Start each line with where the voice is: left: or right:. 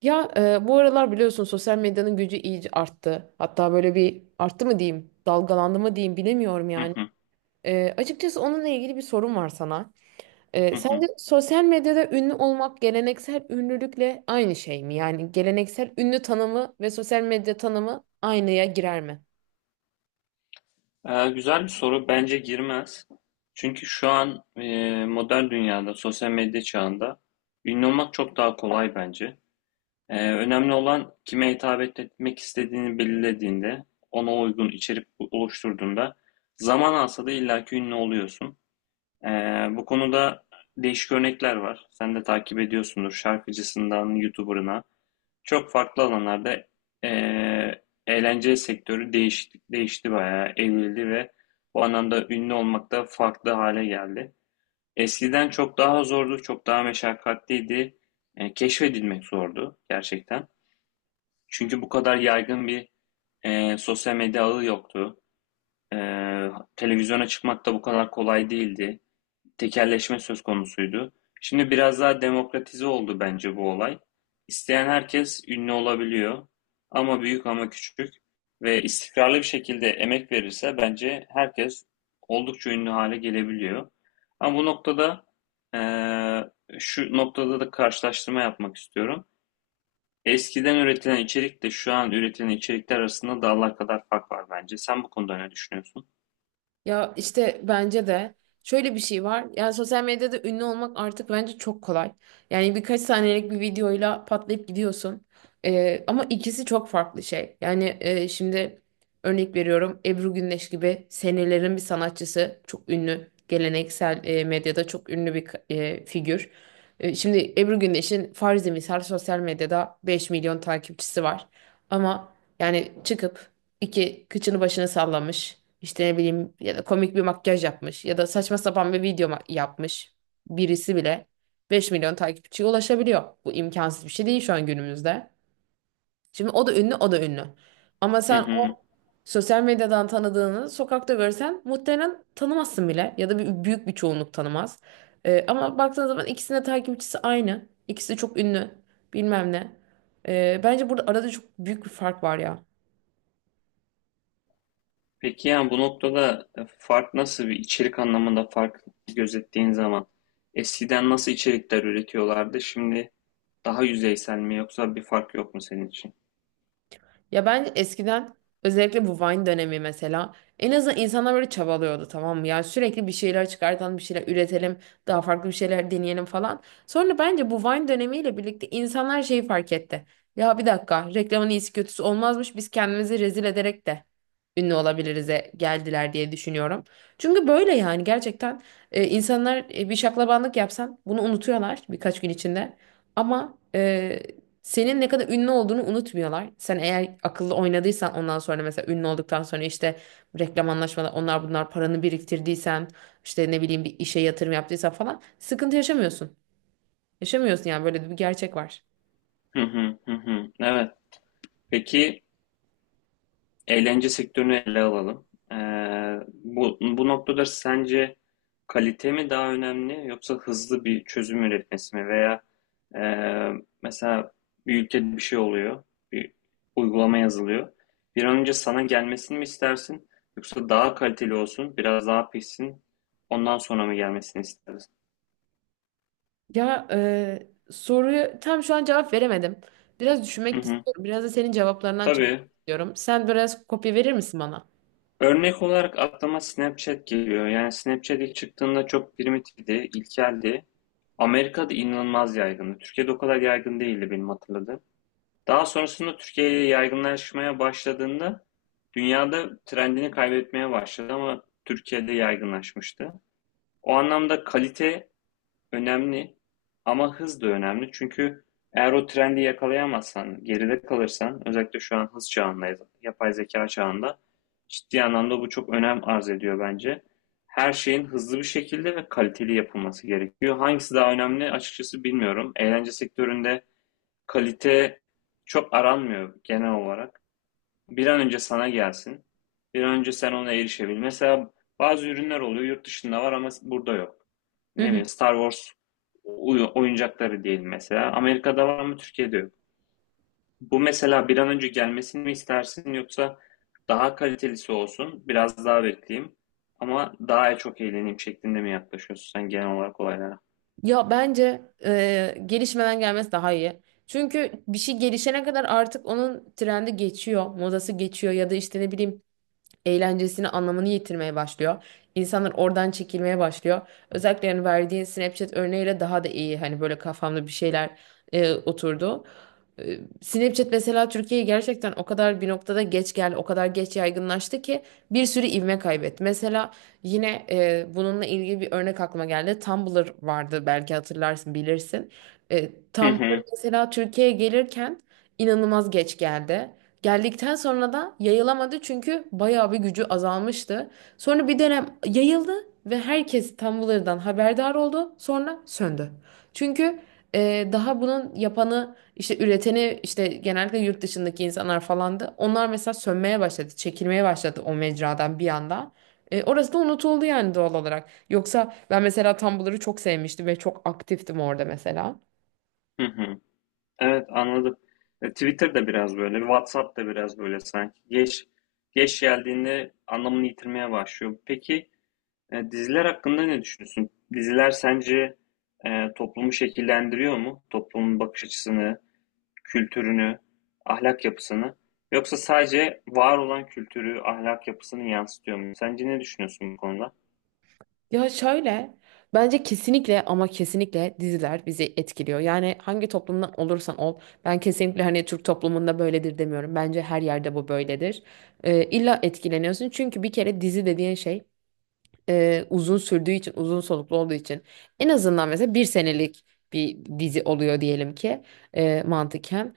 right: Bu aralar biliyorsun sosyal medyanın gücü iyice arttı. Hatta böyle bir arttı mı diyeyim, dalgalandı mı diyeyim bilemiyorum
left: Hı
right: yani.
left: hı,
right: Açıkçası onunla ilgili bir sorum var sana.
left: hı hı.
right: Sence sosyal medyada ünlü olmak geleneksel ünlülükle aynı şey mi? Yani geleneksel ünlü tanımı ve sosyal medya tanımı aynıya girer mi?
left: Güzel bir soru. Bence girmez. Çünkü şu an modern dünyada, sosyal medya çağında ünlü olmak çok daha kolay bence. Önemli olan kime hitap etmek istediğini belirlediğinde, ona uygun içerik oluşturduğunda zaman alsa da illaki ünlü oluyorsun. Ee, Bu konuda değişik örnekler var. Sen de takip ediyorsundur. Şarkıcısından YouTuber'ına. Çok farklı alanlarda eğlence sektörü değişti, değişti bayağı, evrildi ve bu anlamda ünlü olmak da farklı hale geldi. Eskiden çok daha zordu, çok daha meşakkatliydi. Keşfedilmek zordu gerçekten. Çünkü bu kadar yaygın bir sosyal medya ağı yoktu. E, Televizyona çıkmak da bu kadar kolay değildi, tekelleşme söz konusuydu. Şimdi biraz daha demokratize oldu bence bu olay. İsteyen herkes ünlü olabiliyor. Ama büyük ama küçük ve istikrarlı bir şekilde emek verirse bence herkes oldukça ünlü hale gelebiliyor. Ama bu noktada eee, şu noktada da karşılaştırma yapmak istiyorum. Eskiden üretilen içerikle şu an üretilen içerikler arasında dağlar kadar fark var bence. Sen bu konuda ne düşünüyorsun?
right: Ya işte bence de şöyle bir şey var. Yani sosyal medyada ünlü olmak artık bence çok kolay. Yani birkaç saniyelik bir videoyla patlayıp gidiyorsun. Ama ikisi çok farklı şey. Yani şimdi örnek veriyorum, Ebru Gündeş gibi senelerin bir sanatçısı çok ünlü. Geleneksel medyada çok ünlü bir figür. Şimdi Ebru Gündeş'in farzi misal sosyal medyada 5 milyon takipçisi var. Ama yani çıkıp iki kıçını başını sallamış. İşte ne bileyim, ya da komik bir makyaj yapmış ya da saçma sapan bir yapmış birisi bile 5 milyon takipçiye ulaşabiliyor. Bu imkansız bir şey değil şu an günümüzde. Şimdi o da ünlü, o da ünlü. Ama
left: Hı
right: sen
left: hı.
right: o sosyal medyadan tanıdığını sokakta görsen muhtemelen tanımazsın bile, ya da bir, büyük bir çoğunluk tanımaz. Ama baktığın zaman ikisinin de takipçisi aynı. İkisi de çok ünlü, bilmem ne. Bence burada arada çok büyük bir fark var ya.
left: Peki, yani bu noktada fark, nasıl bir içerik anlamında fark gözettiğin zaman eskiden nasıl içerikler üretiyorlardı, şimdi daha yüzeysel mi yoksa bir fark yok mu senin için?
right: Ya bence eskiden özellikle bu Vine dönemi mesela, en azından insanlar böyle çabalıyordu, tamam mı? Yani sürekli bir şeyler çıkartalım, bir şeyler üretelim, daha farklı bir şeyler deneyelim falan. Sonra bence bu Vine dönemiyle birlikte insanlar şeyi fark etti. Ya bir dakika, reklamın iyisi kötüsü olmazmış, biz kendimizi rezil ederek de ünlü olabilirize geldiler diye düşünüyorum. Çünkü böyle yani gerçekten insanlar, bir şaklabanlık yapsan bunu unutuyorlar birkaç gün içinde. Ama senin ne kadar ünlü olduğunu unutmuyorlar. Sen eğer akıllı oynadıysan, ondan sonra mesela ünlü olduktan sonra işte reklam anlaşmaları, onlar bunlar, paranı biriktirdiysen, işte ne bileyim bir işe yatırım yaptıysan falan, sıkıntı yaşamıyorsun. Yaşamıyorsun yani, böyle de bir gerçek var.
left: Hı hı hı hı. Evet. Peki, eğlence sektörünü ele alalım. Ee, bu noktada sence kalite mi daha önemli yoksa hızlı bir çözüm üretmesi mi? Veya e, mesela bir ülkede bir şey oluyor, bir uygulama yazılıyor. Bir an önce sana gelmesini mi istersin yoksa daha kaliteli olsun, biraz daha pişsin, ondan sonra mı gelmesini istersin?
right: Soruyu tam şu an cevap veremedim. Biraz
left: Hı
right: düşünmek
left: hı.
right: istiyorum. Biraz da senin cevaplarından çalışmak
left: Tabii.
right: istiyorum. Sen biraz kopya verir misin bana?
left: Örnek olarak aklıma Snapchat geliyor. Yani Snapchat ilk çıktığında çok primitifti, ilkeldi. Amerika'da inanılmaz yaygındı. Türkiye'de o kadar yaygın değildi benim hatırladığım. Daha sonrasında Türkiye'ye yaygınlaşmaya başladığında dünyada trendini kaybetmeye başladı ama Türkiye'de yaygınlaşmıştı. O anlamda kalite önemli, ama hız da önemli. Çünkü eğer o trendi yakalayamazsan, geride kalırsan, özellikle şu an hız çağındayız, yapay zeka çağında ciddi anlamda bu çok önem arz ediyor bence. Her şeyin hızlı bir şekilde ve kaliteli yapılması gerekiyor. Hangisi daha önemli açıkçası bilmiyorum. Eğlence sektöründe kalite çok aranmıyor genel olarak. Bir an önce sana gelsin. Bir an önce sen ona erişebil. Mesela bazı ürünler oluyor, yurt dışında var ama burada yok.
right: Hı
left: Ne
right: hı.
left: bileyim, Star Wars oyuncakları diyelim mesela. Amerika'da var, mı Türkiye'de yok. Bu mesela bir an önce gelmesini mi istersin yoksa daha kalitelisi olsun, biraz daha bekleyeyim ama daha çok eğleneyim şeklinde mi yaklaşıyorsun sen genel olarak olaylara?
right: Ya bence gelişmeden gelmesi daha iyi. Çünkü bir şey gelişene kadar artık onun trendi geçiyor, modası geçiyor, ya da işte ne bileyim eğlencesini, anlamını yitirmeye başlıyor. İnsanlar oradan çekilmeye başlıyor. Özellikle yani verdiğin Snapchat örneğiyle daha da iyi, hani böyle kafamda bir şeyler oturdu. E, Snapchat mesela Türkiye'ye gerçekten o kadar bir noktada geç geldi, o kadar geç yaygınlaştı ki bir sürü ivme kaybetti. Mesela yine bununla ilgili bir örnek aklıma geldi. Tumblr vardı, belki hatırlarsın, bilirsin. E,
left: Hı
right: Tumblr
left: hı,
right: mesela Türkiye'ye gelirken inanılmaz geç geldi. Geldikten sonra da yayılamadı çünkü bayağı bir gücü azalmıştı. Sonra bir dönem yayıldı ve herkes Tumblr'dan haberdar oldu. Sonra söndü. Çünkü daha bunun yapanı işte, üreteni işte, genellikle yurt dışındaki insanlar falandı. Onlar mesela sönmeye başladı, çekilmeye başladı o mecradan bir anda. E, orası da unutuldu yani doğal olarak. Yoksa ben mesela Tumblr'ı çok sevmiştim ve çok aktiftim orada mesela.
left: hı hı. Evet, anladım. Twitter da biraz böyle, WhatsApp da biraz böyle sanki. Geç geldiğinde anlamını yitirmeye başlıyor. Peki, diziler hakkında ne düşünüyorsun? Diziler sence toplumu şekillendiriyor mu? Toplumun bakış açısını, kültürünü, ahlak yapısını, yoksa sadece var olan kültürü, ahlak yapısını yansıtıyor mu? Sence ne düşünüyorsun bu konuda?
right: Ya şöyle, bence kesinlikle ama kesinlikle diziler bizi etkiliyor. Yani hangi toplumdan olursan ol, ben kesinlikle hani Türk toplumunda böyledir demiyorum. Bence her yerde bu böyledir. İlla etkileniyorsun çünkü bir kere dizi dediğin şey, uzun sürdüğü için, uzun soluklu olduğu için, en azından mesela 1 senelik bir dizi oluyor diyelim ki, mantıken.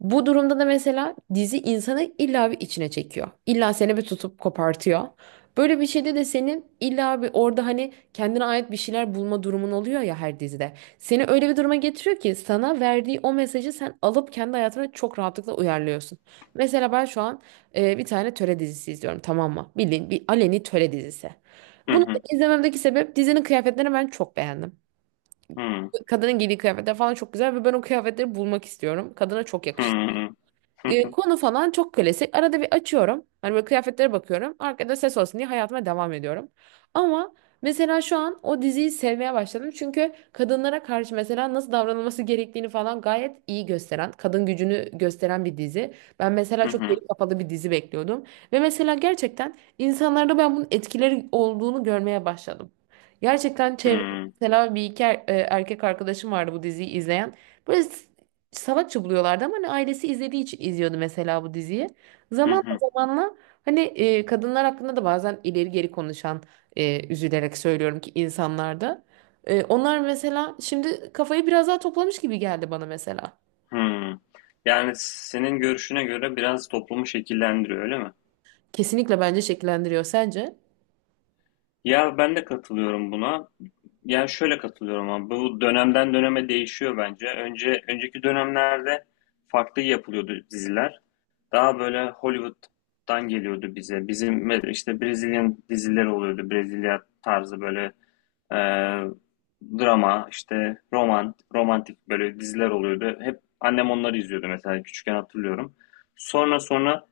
right: Bu durumda da mesela dizi insanı illa bir içine çekiyor. İlla seni bir tutup kopartıyor. Böyle bir şeyde de senin illa bir orada hani kendine ait bir şeyler bulma durumun oluyor ya her dizide. Seni öyle bir duruma getiriyor ki sana verdiği o mesajı sen alıp kendi hayatına çok rahatlıkla uyarlıyorsun. Mesela ben şu an bir tane töre dizisi izliyorum, tamam mı? Bildiğin bir aleni töre dizisi.
left: Hı
right: Bunu da
left: hı.
right: izlememdeki sebep, dizinin kıyafetlerini ben çok beğendim.
left: Hı hı.
right: Kadının giydiği kıyafetler falan çok güzel ve ben o kıyafetleri bulmak istiyorum. Kadına çok
left: Hı
right: yakıştı.
left: hı.
right: Konu falan çok klasik. Arada bir açıyorum. Hani böyle kıyafetlere bakıyorum. Arkada ses olsun diye hayatıma devam ediyorum. Ama mesela şu an o diziyi sevmeye başladım. Çünkü kadınlara karşı mesela nasıl davranılması gerektiğini falan gayet iyi gösteren, kadın gücünü gösteren bir dizi. Ben mesela
left: Hı
right: çok
left: hı.
right: geri kapalı bir dizi bekliyordum. Ve mesela gerçekten insanlarda ben bunun etkileri olduğunu görmeye başladım. Gerçekten
left: Hı
right: çevre,
left: hı.
right: mesela bir iki erkek arkadaşım vardı bu diziyi izleyen. Böyle salakça buluyorlardı ama hani ailesi izlediği için izliyordu mesela bu diziyi.
left: Hı
right: Zamanla hani kadınlar hakkında da bazen ileri geri konuşan, üzülerek söylüyorum ki, insanlarda. Onlar mesela şimdi kafayı biraz daha toplamış gibi geldi bana mesela.
left: hı. Yani senin görüşüne göre biraz toplumu şekillendiriyor, öyle mi?
right: Kesinlikle bence şekillendiriyor. Sence?
left: Ya ben de katılıyorum buna. Yani şöyle katılıyorum, ama bu dönemden döneme değişiyor bence. Önceki dönemlerde farklı yapılıyordu diziler. Daha böyle Hollywood'dan geliyordu bize. Bizim işte Brezilyan dizileri oluyordu. Brezilya tarzı böyle e, drama, işte roman, romantik böyle diziler oluyordu. Hep annem onları izliyordu mesela, küçükken hatırlıyorum. Sonra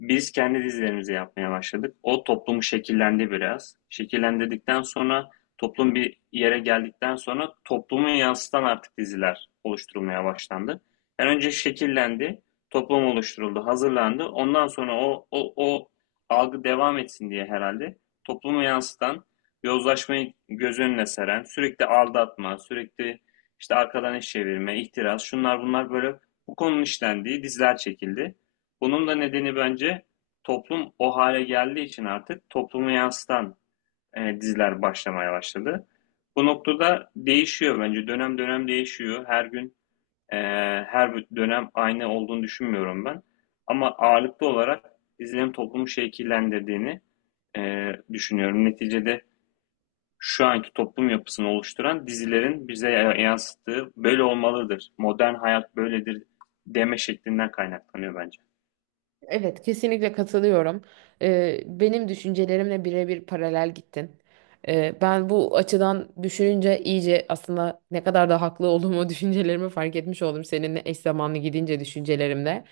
left: biz kendi dizilerimizi yapmaya başladık. O toplumu şekillendi biraz. Şekillendirdikten sonra, toplum bir yere geldikten sonra, toplumu yansıtan artık diziler oluşturulmaya başlandı. Yani önce şekillendi, toplum oluşturuldu, hazırlandı. Ondan sonra o algı devam etsin diye herhalde toplumu yansıtan, yozlaşmayı göz önüne seren, sürekli aldatma, sürekli işte arkadan iş çevirme, ihtiras, şunlar bunlar, böyle bu konunun işlendiği diziler çekildi. Bunun da nedeni bence toplum o hale geldiği için artık toplumu yansıtan diziler başlamaya başladı. Bu noktada değişiyor bence. Dönem dönem değişiyor. Ee, her dönem aynı olduğunu düşünmüyorum ben. Ama ağırlıklı olarak izlenim toplumu şekillendirdiğini düşünüyorum. Neticede şu anki toplum yapısını oluşturan dizilerin bize yansıttığı böyle olmalıdır, modern hayat böyledir deme şeklinden kaynaklanıyor bence.
right: Evet, kesinlikle katılıyorum. Benim düşüncelerimle birebir paralel gittin. Ben bu açıdan düşününce iyice aslında ne kadar da haklı olduğumu düşüncelerimi fark etmiş oldum seninle eş zamanlı gidince düşüncelerimde.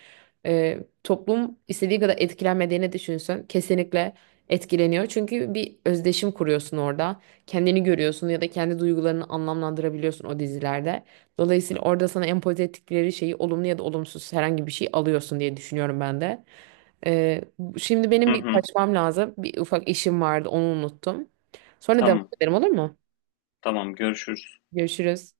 right: Ee, Toplum istediği kadar etkilenmediğini düşünsün, kesinlikle etkileniyor. Çünkü bir özdeşim kuruyorsun orada. Kendini görüyorsun ya da kendi duygularını anlamlandırabiliyorsun o dizilerde. Dolayısıyla orada sana empoze ettikleri şeyi, olumlu ya da olumsuz, herhangi bir şey alıyorsun diye düşünüyorum ben de. Ee, Şimdi benim
left: Hı
right: bir
left: hı,
right: kaçmam lazım. Bir ufak işim vardı, onu unuttum. Sonra devam
left: tamam,
right: ederim, olur mu?
left: tamam, görüşürüz.
right: Görüşürüz.